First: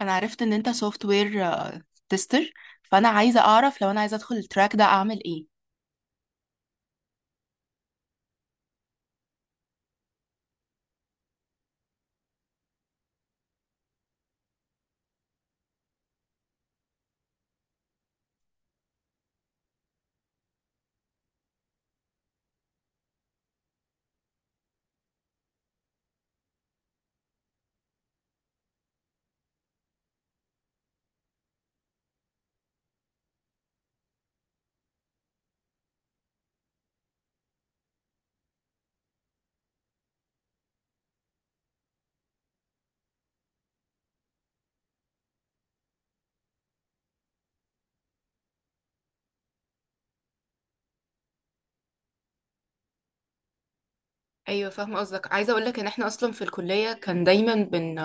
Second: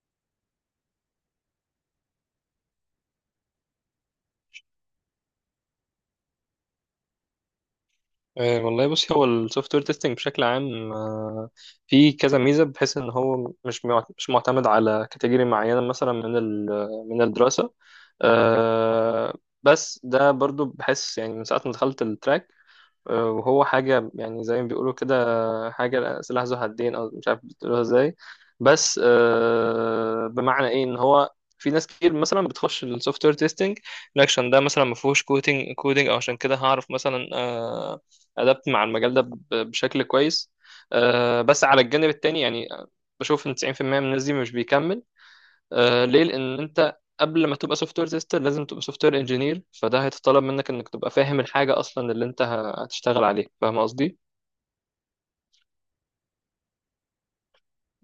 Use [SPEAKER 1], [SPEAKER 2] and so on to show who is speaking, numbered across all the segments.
[SPEAKER 1] انا عرفت ان انت سوفت وير تيستر، فانا عايزه اعرف لو انا عايزه ادخل التراك ده اعمل ايه.
[SPEAKER 2] والله بص، هو السوفت وير تيستنج بشكل عام، فيه كذا ميزه، بحيث ان هو مش معتمد على كاتيجوري معينه، مثلا من الدراسه. آه، بس ده برضو بحس يعني من ساعه ما دخلت التراك. وهو حاجة يعني زي ما بيقولوا كده، حاجة سلاح ذو حدين، أو مش عارف بتقولوها إزاي. بس بمعنى إيه؟ إن هو في ناس كتير مثلا بتخش السوفت وير تيستنج عشان ده مثلا ما فيهوش كودينج كودينج، او عشان كده هعرف مثلا ادابت مع المجال ده بشكل كويس. بس على الجانب التاني يعني بشوف ان 90% من الناس دي مش بيكمل. ليه؟ لان انت قبل ما تبقى سوفت وير تيستر لازم تبقى سوفت وير انجينير، فده هيتطلب منك انك تبقى فاهم الحاجه اصلا اللي انت هتشتغل عليها. فاهم قصدي؟
[SPEAKER 1] ايوه فاهمه قصدك. عايزه اقول لك ان احنا اصلا في الكليه كان دايما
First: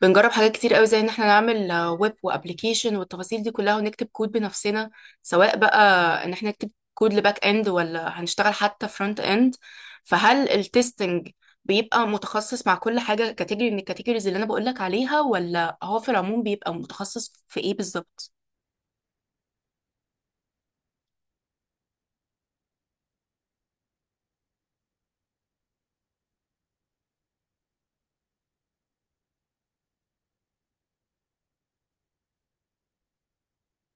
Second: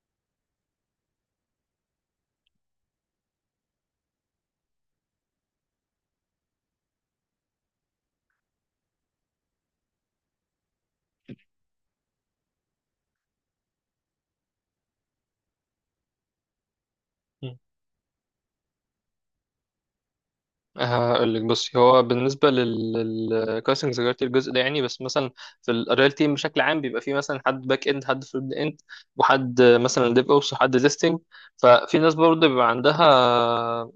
[SPEAKER 1] بنجرب حاجات كتير قوي، زي ان احنا نعمل ويب وابلكيشن والتفاصيل دي كلها، ونكتب كود بنفسنا، سواء بقى ان احنا نكتب كود لباك اند ولا هنشتغل حتى فرونت اند. فهل التستنج بيبقى متخصص مع كل حاجه كاتيجوري من الكاتيجوريز اللي انا بقول لك عليها، ولا هو في العموم بيبقى متخصص
[SPEAKER 2] مم.
[SPEAKER 1] في ايه بالظبط؟
[SPEAKER 2] هقول لك، بصي، هو بالنسبه للكاستنج ذكرت الجزء ده يعني، بس مثلا في الريال تيم بشكل عام بيبقى فيه مثلا حد باك اند، حد فرونت اند، وحد مثلا ديف اوبس، وحد تيستنج. ففي ناس برضه بيبقى عندها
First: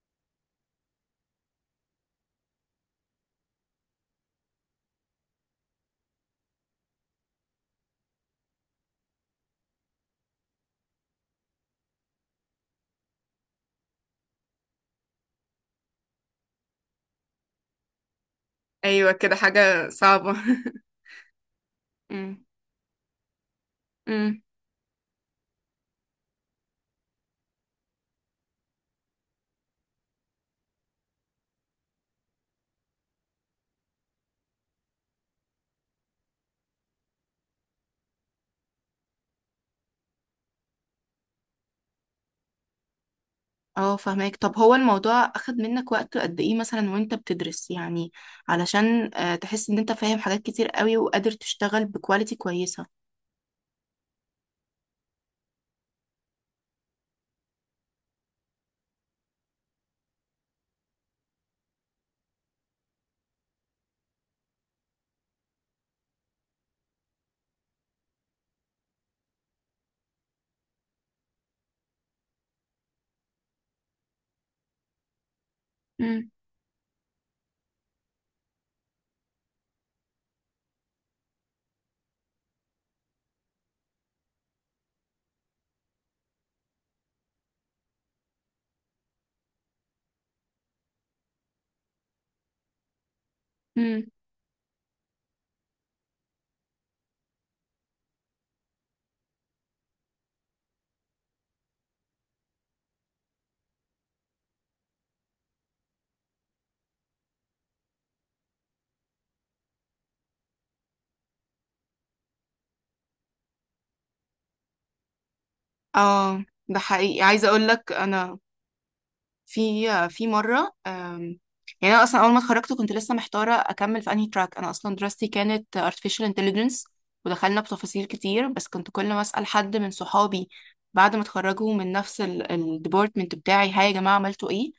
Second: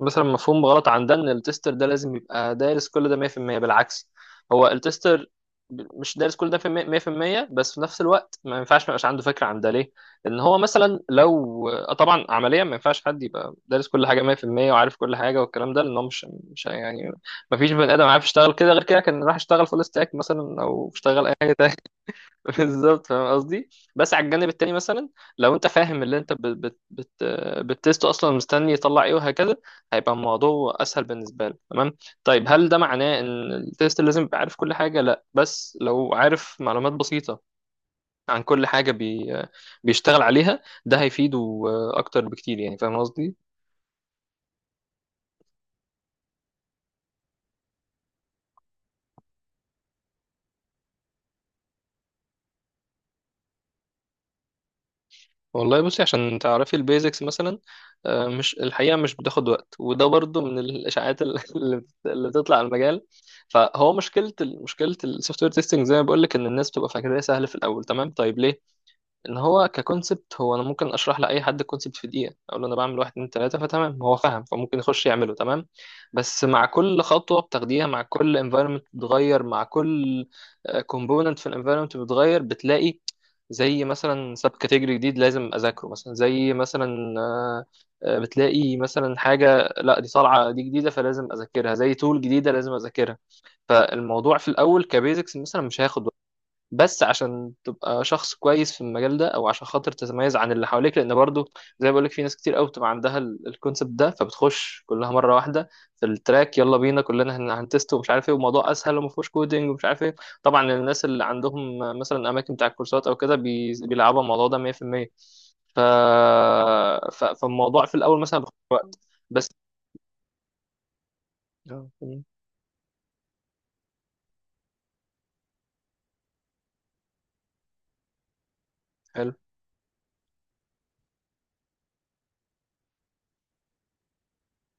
[SPEAKER 2] مثلا مفهوم غلط عندنا، ان التستر ده لازم يبقى دارس كل ده 100%. بالعكس، هو التستر مش دارس كل ده في 100%، بس في نفس الوقت ما ينفعش ما يبقاش عنده فكره عن ده. ليه؟ لان هو مثلا لو طبعا عمليا ما ينفعش حد يبقى دارس كل حاجه 100% وعارف كل حاجه والكلام ده. لان هو مش يعني، ما فيش بني ادم عارف يشتغل كده. غير كده
[SPEAKER 1] ايوه
[SPEAKER 2] كان راح
[SPEAKER 1] كده،
[SPEAKER 2] يشتغل فول
[SPEAKER 1] حاجة
[SPEAKER 2] ستاك
[SPEAKER 1] صعبة.
[SPEAKER 2] مثلا، او اشتغل اي حاجه.
[SPEAKER 1] امم
[SPEAKER 2] بالظبط، فاهم قصدي. بس على
[SPEAKER 1] امم
[SPEAKER 2] الجانب التاني مثلا لو انت فاهم اللي انت بت بت بت بتست اصلا، مستني يطلع ايه وهكذا، هيبقى الموضوع اسهل بالنسبه له. تمام. طيب هل ده معناه ان التيست لازم يبقى عارف كل حاجه؟ لا، بس لو عارف معلومات بسيطه عن كل حاجه بيشتغل عليها، ده هيفيده اكتر بكتير يعني. فاهم قصدي؟
[SPEAKER 1] اه فهماك. طب هو الموضوع اخد منك وقت قد ايه مثلا وانت بتدرس يعني، علشان تحس ان انت فاهم حاجات كتير قوي وقادر تشتغل بكواليتي كويسة؟
[SPEAKER 2] والله بصي، عشان تعرفي البيزكس مثلا، مش، الحقيقة مش بتاخد وقت، وده برضو من الإشاعات اللي بتطلع على المجال. فهو مشكلة السوفت وير تيستنج زي ما بقول لك، إن الناس بتبقى فاكراه سهل في الأول. تمام طيب، ليه؟ ان هو ككونسبت، هو انا ممكن اشرح لاي حد الكونسبت في دقيقه، اقول له انا بعمل واحد اتنين تلاته، فتمام هو فاهم، فممكن يخش يعمله. تمام.
[SPEAKER 1] امم
[SPEAKER 2] بس مع كل خطوه بتاخديها، مع كل انفايرمنت بتتغير، مع كل كومبوننت في الانفايرمنت بتتغير، بتلاقي زي مثلا سب كاتيجوري جديد لازم اذاكره، مثلا زي مثلا بتلاقي مثلا حاجه، لا دي طالعه دي جديده فلازم اذاكرها، زي تول جديده لازم اذاكرها.
[SPEAKER 1] امم
[SPEAKER 2] فالموضوع في الاول كبيزكس مثلا مش هياخد، بس عشان تبقى شخص كويس في المجال ده، او عشان خاطر تتميز عن اللي حواليك، لان برضو زي ما بقولك في ناس كتير قوي بتبقى عندها الكونسبت ده، فبتخش كلها مره واحده في التراك، يلا بينا كلنا هنتست ومش عارف ايه، والموضوع اسهل وما فيهوش كودنج ومش عارف ايه. طبعا الناس اللي عندهم مثلا اماكن بتاع الكورسات او كده بيلعبوا الموضوع ده 100%. ف...
[SPEAKER 1] اه ده حقيقي. عايزة اقول
[SPEAKER 2] فالموضوع
[SPEAKER 1] لك
[SPEAKER 2] في الاول
[SPEAKER 1] انا،
[SPEAKER 2] مثلا بياخد وقت. بس.
[SPEAKER 1] في مرة
[SPEAKER 2] آه.
[SPEAKER 1] يعني أنا أصلا
[SPEAKER 2] مم.
[SPEAKER 1] أول ما اتخرجت كنت لسه محتارة أكمل في أنهي تراك. أنا أصلا دراستي كانت artificial intelligence ودخلنا بتفاصيل كتير، بس كنت كل ما
[SPEAKER 2] حلو.
[SPEAKER 1] أسأل حد من صحابي بعد ما اتخرجوا من نفس الديبارتمنت بتاعي، هاي يا جماعة عملتوا إيه،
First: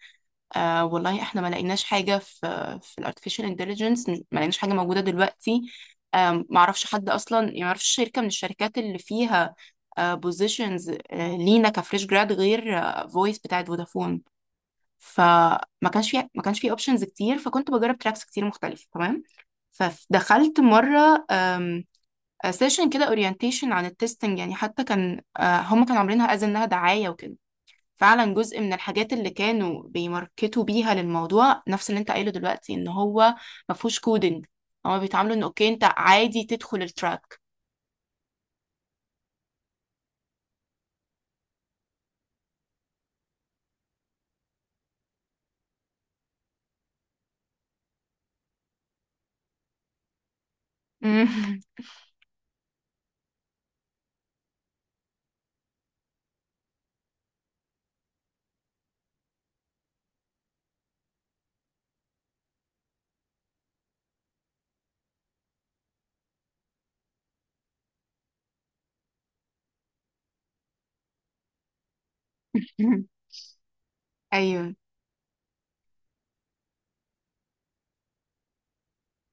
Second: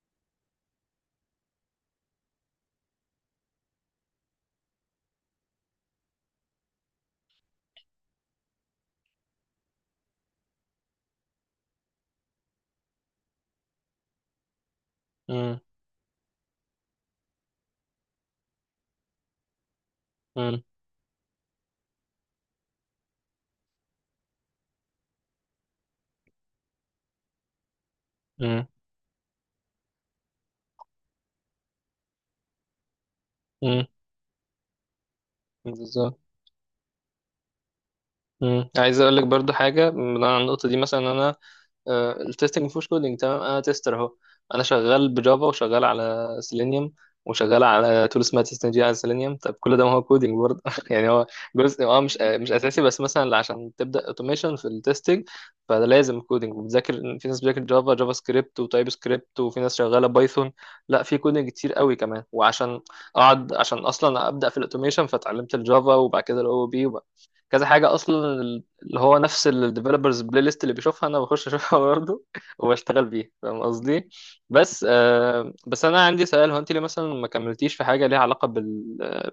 [SPEAKER 1] آه والله احنا ما لقيناش حاجة، في في الارتفيشال انتليجنس ما لقيناش حاجة موجودة دلوقتي. ما اعرفش حد اصلا، يعني ما اعرفش شركة من الشركات اللي فيها بوزيشنز لينا كفريش جراد غير فويس بتاعت فودافون.
[SPEAKER 2] مم.
[SPEAKER 1] فما كانش في، ما كانش في اوبشنز كتير، فكنت بجرب تراكس كتير مختلفه. تمام. فدخلت
[SPEAKER 2] مم.
[SPEAKER 1] مره سيشن كده اورينتيشن عن التستنج، يعني حتى كان هم كانوا عاملينها از انها دعايه وكده. فعلا جزء
[SPEAKER 2] مم.
[SPEAKER 1] من الحاجات اللي كانوا بيماركتوا بيها للموضوع نفس اللي انت قايله دلوقتي، ان هو ما
[SPEAKER 2] مم.
[SPEAKER 1] فيهوش كودنج. هما بيتعاملوا ان اوكي انت
[SPEAKER 2] بالظبط.
[SPEAKER 1] عادي تدخل التراك.
[SPEAKER 2] مم. عايز اقول لك برضو حاجه من على النقطه دي. مثلا انا التستنج مفيهوش كودينج، تمام، انا تيستر اهو. انا شغال بجافا، وشغال على سيلينيوم، وشغال على تول اسمها تستنج على سيلينيوم. طب كل ده ما هو كودينج برضه؟ يعني هو جزء، مش مش اساسي، بس مثلا عشان تبدا اوتوميشن في التستنج فده لازم كودينج. وبتذاكر، في ناس بتذاكر جافا، جافا سكريبت وتايب سكريبت، وفي ناس شغاله بايثون. لا، في كودينج كتير قوي كمان. وعشان اقعد، عشان اصلا ابدا في الاوتوميشن فتعلمت الجافا، وبعد كده OOP، كذا حاجه اصلا اللي هو نفس الديفلوبرز بلاي ليست اللي بيشوفها، انا بخش اشوفها برضه، وبشتغل بيها. فاهم قصدي؟
[SPEAKER 1] ايوه.
[SPEAKER 2] بس بس انا عندي سؤال، هو انت ليه مثلا ما كملتيش في حاجه ليها علاقه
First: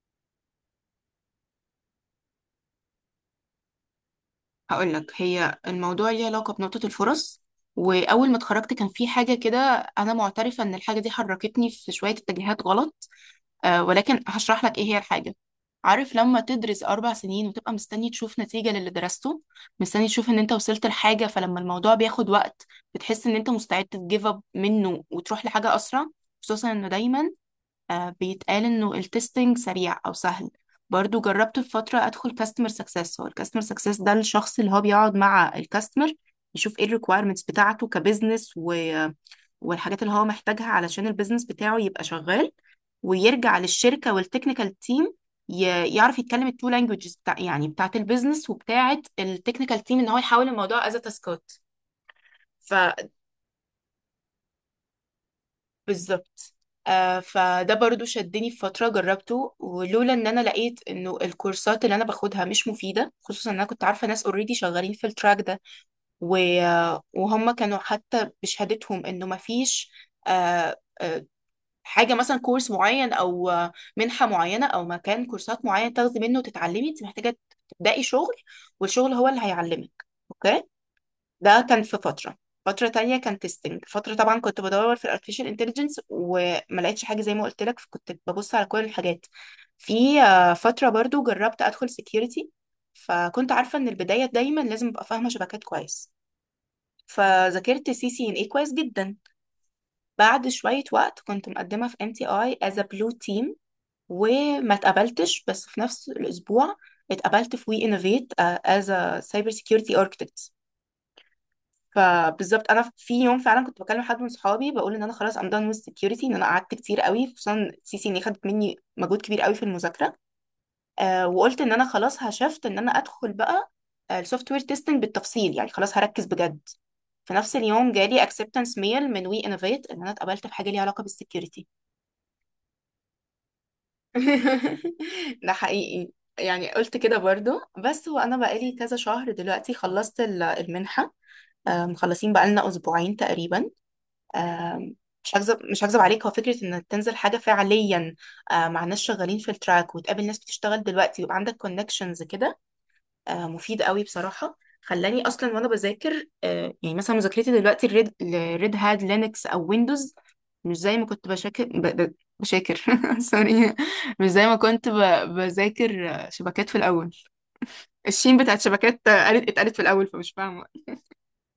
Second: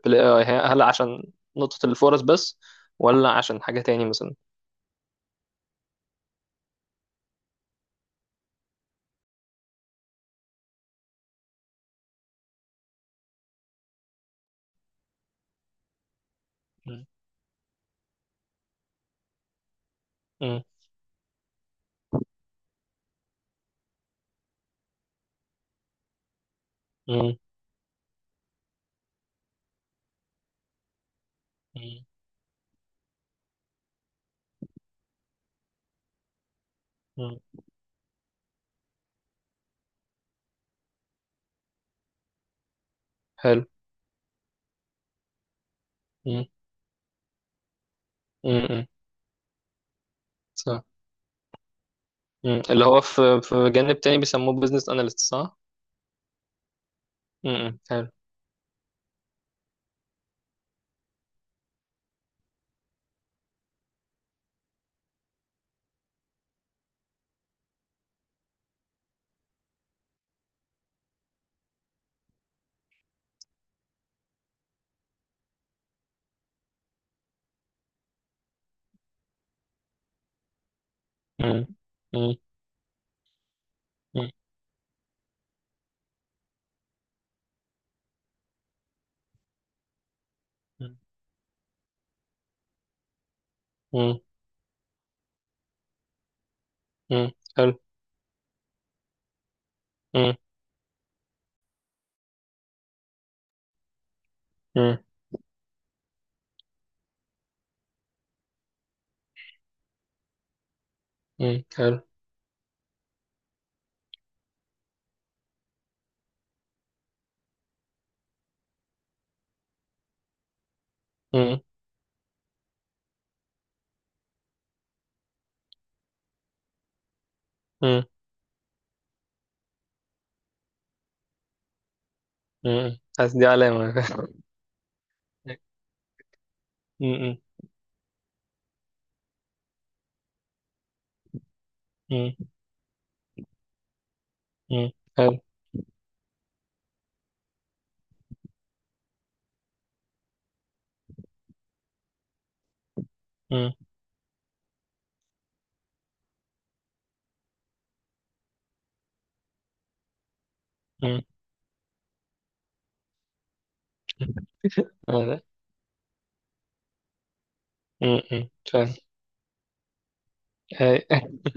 [SPEAKER 2] بالاي اي؟ هل عشان نقطه الفرص بس؟ ولا عشان حاجه تاني مثلا؟
[SPEAKER 1] هقول لك، هي الموضوع ليه علاقة بنقطة الفرص. وأول ما اتخرجت كان في حاجة كده، أنا معترفة إن الحاجة دي حركتني في شوية اتجاهات غلط، آه، ولكن هشرح لك إيه هي الحاجة. عارف لما تدرس
[SPEAKER 2] مم.
[SPEAKER 1] 4 سنين وتبقى مستني تشوف نتيجة للي درسته، مستني تشوف إن أنت
[SPEAKER 2] مم.
[SPEAKER 1] وصلت لحاجة، فلما الموضوع بياخد وقت بتحس إن أنت مستعد تجيف أب منه وتروح لحاجة أسرع، خصوصا إنه دايما
[SPEAKER 2] مم.
[SPEAKER 1] بيتقال انه التستنج سريع او سهل. برضو جربت في فترة
[SPEAKER 2] مم.
[SPEAKER 1] ادخل كاستمر سكسس. هو الكاستمر سكسس ده الشخص اللي هو بيقعد مع الكاستمر، يشوف ايه
[SPEAKER 2] مم.
[SPEAKER 1] الريكويرمنتس بتاعته كبزنس، والحاجات اللي هو محتاجها علشان البيزنس بتاعه يبقى شغال، ويرجع
[SPEAKER 2] حلو.
[SPEAKER 1] للشركة والتكنيكال تيم، ي... يعرف
[SPEAKER 2] مم.
[SPEAKER 1] يتكلم التو لانجوجز بتاع، يعني بتاعت البيزنس
[SPEAKER 2] مم. مم.
[SPEAKER 1] وبتاعت التكنيكال تيم، ان هو يحول
[SPEAKER 2] صح.
[SPEAKER 1] الموضوع از تاسكات.
[SPEAKER 2] مم. اللي هو في جانب تاني بيسموه بزنس اناليست. صح.
[SPEAKER 1] بالظبط. آه
[SPEAKER 2] مم.
[SPEAKER 1] فده
[SPEAKER 2] مم.
[SPEAKER 1] برضو
[SPEAKER 2] حلو.
[SPEAKER 1] شدني في فترة جربته، ولولا ان انا لقيت انه الكورسات اللي انا باخدها مش مفيدة، خصوصا ان انا كنت عارفة ناس اوريدي شغالين في التراك ده، و... آه، وهم كانوا حتى بشهادتهم انه مفيش آه آه حاجة، مثلا كورس معين او منحة معينة او مكان كورسات معين تاخدي منه وتتعلمي. انت محتاجة تبدأي شغل، والشغل هو اللي هيعلمك. اوكي.
[SPEAKER 2] مم.
[SPEAKER 1] ده كان في
[SPEAKER 2] مم.
[SPEAKER 1] فترة. فترة تانية كان تيستنج. فترة
[SPEAKER 2] مم.
[SPEAKER 1] طبعا كنت بدور في الارتفيشال انتليجنس وما لقيتش حاجة زي ما قلت لك، فكنت ببص على كل الحاجات. في فترة برضو جربت ادخل سكيورتي، فكنت عارفة ان
[SPEAKER 2] مم.
[SPEAKER 1] البداية دايما لازم ابقى فاهمة شبكات كويس،
[SPEAKER 2] مم. حلو.
[SPEAKER 1] فذاكرت سي سي ان اي كويس جدا.
[SPEAKER 2] مم.
[SPEAKER 1] بعد شوية وقت كنت مقدمة في ام تي اي از بلو تيم وما اتقبلتش، بس في نفس الاسبوع اتقبلت في وي انوفيت از سايبر سكيورتي architect.
[SPEAKER 2] مم. حلو.
[SPEAKER 1] فبالظبط انا في يوم فعلا كنت بكلم حد من صحابي بقول ان انا خلاص، ام done with security، ان انا قعدت كتير قوي خصوصا سي سي ان خدت مني مجهود كبير قوي في المذاكره. آه وقلت ان انا خلاص هشفت ان انا ادخل بقى السوفت وير تيستنج بالتفصيل، يعني خلاص هركز بجد. في نفس اليوم
[SPEAKER 2] مم.
[SPEAKER 1] جالي acceptance mail من وي انوفيت ان انا اتقبلت في حاجه ليها علاقه بالسكيورتي.
[SPEAKER 2] مم. حاسس دي علامة.
[SPEAKER 1] ده حقيقي. يعني قلت كده
[SPEAKER 2] مم.
[SPEAKER 1] برضو. بس هو انا بقالي كذا شهر دلوقتي، خلصت المنحه، مخلصين
[SPEAKER 2] مم.
[SPEAKER 1] بقالنا 2 اسبوع تقريبا.
[SPEAKER 2] مم.
[SPEAKER 1] آم، مش
[SPEAKER 2] حلو.
[SPEAKER 1] هكذب مش هكذب عليك، هو فكرة انك تنزل حاجة فعليا مع ناس شغالين في التراك، وتقابل ناس بتشتغل دلوقتي ويبقى عندك كونكشنز كده،
[SPEAKER 2] مم.
[SPEAKER 1] مفيد قوي بصراحة. خلاني اصلا وانا بذاكر مثلا مذاكرتي دلوقتي الريد الريد هات لينكس او ويندوز، مش زي ما
[SPEAKER 2] مم.
[SPEAKER 1] كنت بشاكر. سوري، مش زي ما كنت
[SPEAKER 2] لا.
[SPEAKER 1] بذاكر شبكات في الاول. الشين
[SPEAKER 2] م-م.
[SPEAKER 1] بتاعت
[SPEAKER 2] فاهم.
[SPEAKER 1] شبكات آه، قالت اتقالت في الاول فمش فاهمة.
[SPEAKER 2] أي-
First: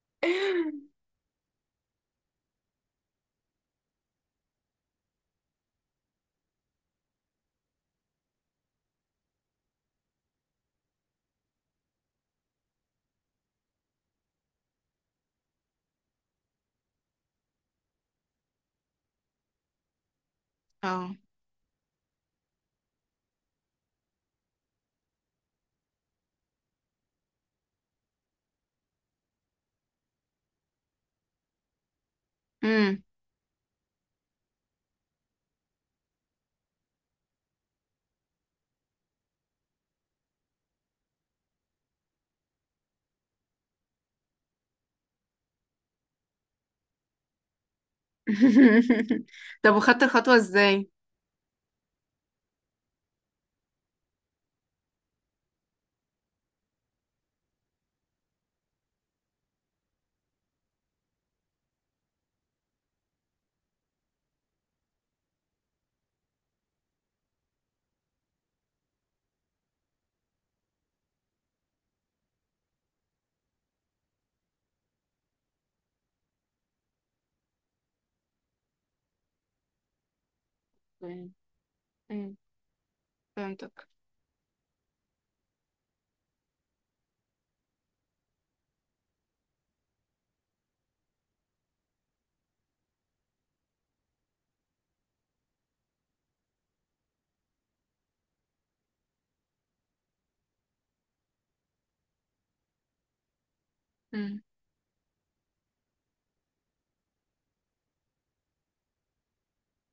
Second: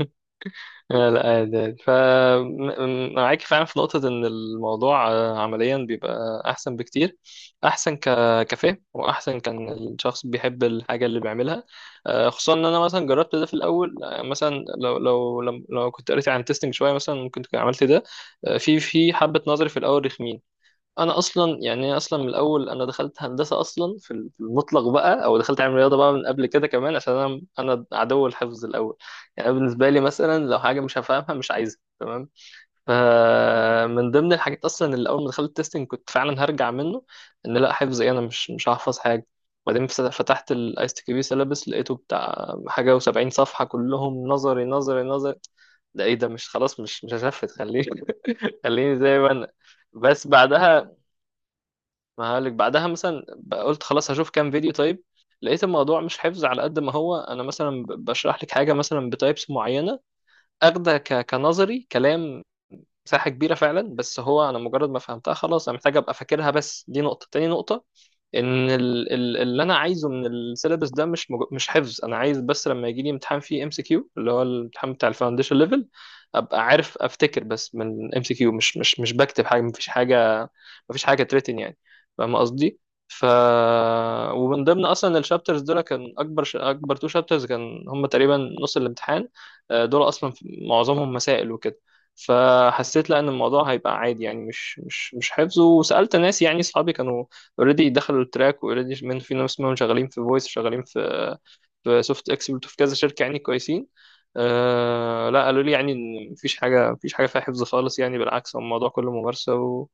[SPEAKER 2] لا لا، عادي عادي. فمعاك فعلا في نقطة، إن الموضوع عمليا بيبقى أحسن بكتير، أحسن كفهم، وأحسن كان الشخص بيحب الحاجة اللي بيعملها. خصوصا إن أنا مثلا جربت ده في الأول. مثلا لو كنت قريت عن تيستنج شوية مثلا، ممكن كنت عملت ده. في حبة نظري في الأول، رخمين. انا اصلا يعني أنا اصلا من الاول، انا دخلت هندسه اصلا، في المطلق بقى، او دخلت علم رياضه بقى من قبل كده كمان، عشان انا عدو الحفظ الاول. يعني أنا بالنسبه لي مثلا، لو حاجه مش هفهمها مش عايزها. تمام.
[SPEAKER 1] اه.
[SPEAKER 2] فمن ضمن الحاجات اصلا، اللي اول ما دخلت التستنج كنت فعلا هرجع منه، ان لا، حفظ ايه، انا مش هحفظ حاجه. وبعدين فتحت الايس تي بي سيلابس، لقيته بتاع حاجه و70 صفحه كلهم نظري نظري نظري. ده ايه ده؟ مش خلاص، مش هشفت، خليني. خليني زي ما انا.
[SPEAKER 1] طب وخدت
[SPEAKER 2] بس
[SPEAKER 1] الخطوة ازاي؟
[SPEAKER 2] بعدها، ما هقولك، بعدها مثلا قلت خلاص هشوف كام فيديو. طيب لقيت الموضوع مش حفظ على قد ما هو، انا مثلا بشرح لك حاجه مثلا بتايبس معينه، اخده كنظري كلام، مساحه كبيره فعلا. بس هو انا مجرد ما فهمتها خلاص انا محتاج ابقى فاكرها. بس دي نقطه، تاني نقطه، ان اللي انا عايزه من السيلابس ده مش مش حفظ. انا عايز بس لما يجي لي امتحان فيه MCQ، اللي هو الامتحان بتاع الفاونديشن ليفل، ابقى عارف افتكر. بس من MCQ، مش بكتب حاجه. مفيش حاجه، مفيش حاجه
[SPEAKER 1] مم.
[SPEAKER 2] تريتن يعني. فاهم
[SPEAKER 1] مم.
[SPEAKER 2] قصدي؟ ف
[SPEAKER 1] فهمتك.
[SPEAKER 2] ومن ضمن اصلا الشابترز دول، كان اكبر اكبر تو شابترز كان هم تقريبا نص الامتحان. دول اصلا معظمهم مسائل وكده. فحسيت لا، ان الموضوع هيبقى عادي يعني، مش حفظ. وسالت ناس يعني، اصحابي كانوا اوريدي دخلوا التراك، واوريدي في ناس منهم شغالين في فويس، شغالين في سوفت اكسبرت، وفي كذا شركه يعني كويسين.
[SPEAKER 1] مم.
[SPEAKER 2] لا، قالوا لي يعني ان مفيش حاجه، مفيش حاجه فيها حفظ خالص يعني. بالعكس، هو الموضوع كله ممارسه، و...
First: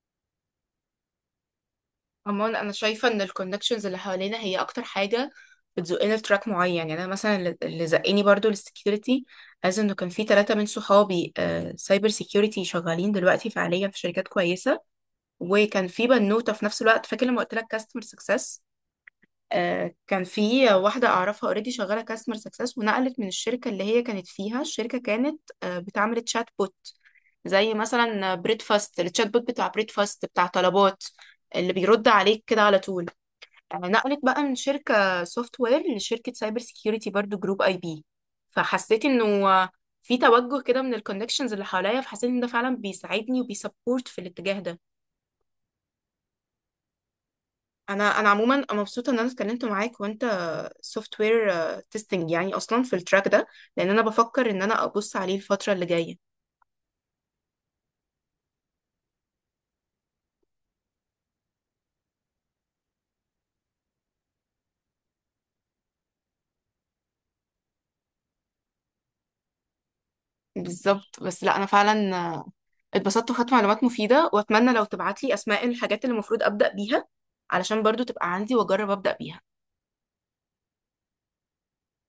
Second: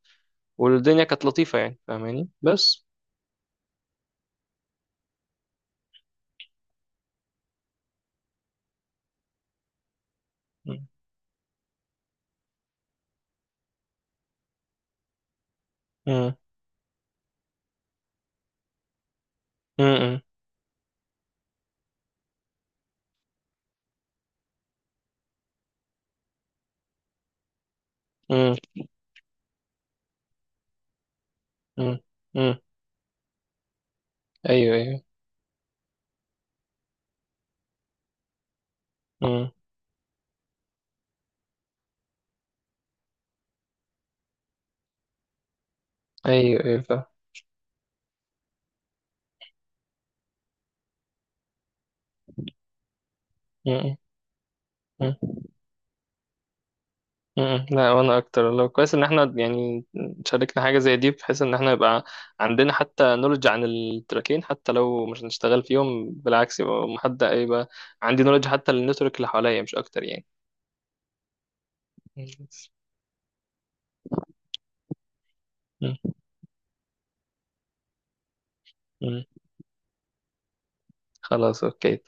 [SPEAKER 2] والدنيا كانت لطيفه يعني، فاهماني.
[SPEAKER 1] عموما انا
[SPEAKER 2] بس.
[SPEAKER 1] شايفه ان الكونكشنز اللي حوالينا هي اكتر حاجه بتزقنا لتراك معين. يعني انا مثلا اللي زقني برضو للسكيورتي، از انه كان في 3 من
[SPEAKER 2] مم.
[SPEAKER 1] صحابي سايبر سيكيورتي شغالين دلوقتي فعليا في شركات كويسه، وكان في
[SPEAKER 2] مم.
[SPEAKER 1] بنوته في نفس الوقت، فاكر لما قلت لك كاستمر سكسس،
[SPEAKER 2] مم.
[SPEAKER 1] كان في واحدة أعرفها اوريدي شغالة كاستمر سكسس، ونقلت من الشركة اللي هي كانت فيها. الشركة كانت بتعمل تشات بوت، زي مثلا
[SPEAKER 2] مم.
[SPEAKER 1] بريد فاست، التشات بوت بتاع بريد فاست بتاع طلبات اللي
[SPEAKER 2] مم.
[SPEAKER 1] بيرد عليك
[SPEAKER 2] مم.
[SPEAKER 1] كده على طول. نقلت بقى من
[SPEAKER 2] ايوه ايوه.
[SPEAKER 1] شركة سوفت وير لشركة سايبر سيكيورتي، برضو جروب اي بي. فحسيت انه
[SPEAKER 2] مم.
[SPEAKER 1] في توجه كده من الكونكشنز اللي حواليا، فحسيت ان ده فعلا بيساعدني وبيسبورت في الاتجاه ده.
[SPEAKER 2] ايوه ايوه، فاهم.
[SPEAKER 1] انا انا عموما مبسوطه ان انا اتكلمت معاك، وانت سوفت وير تيستنج يعني اصلا في التراك ده، لان
[SPEAKER 2] مم.
[SPEAKER 1] انا بفكر ان انا ابص عليه
[SPEAKER 2] مم.
[SPEAKER 1] الفتره اللي جايه.
[SPEAKER 2] مم. لا، وانا اكتر، لو كويس ان احنا يعني شاركنا حاجه زي دي، بحيث ان احنا يبقى عندنا حتى نولج عن التراكين، حتى لو مش هنشتغل فيهم. بالعكس، يبقى محد، يبقى عندي نولج حتى للنتورك اللي حواليا، مش اكتر يعني.
[SPEAKER 1] بالظبط. بس لا انا فعلا اتبسطت وخدت معلومات مفيده، واتمنى لو تبعت لي اسماء
[SPEAKER 2] مم.
[SPEAKER 1] الحاجات اللي المفروض ابدا بيها، علشان برضو تبقى عندي واجرب ابدا
[SPEAKER 2] مم.
[SPEAKER 1] بيها.
[SPEAKER 2] خلاص اوكي.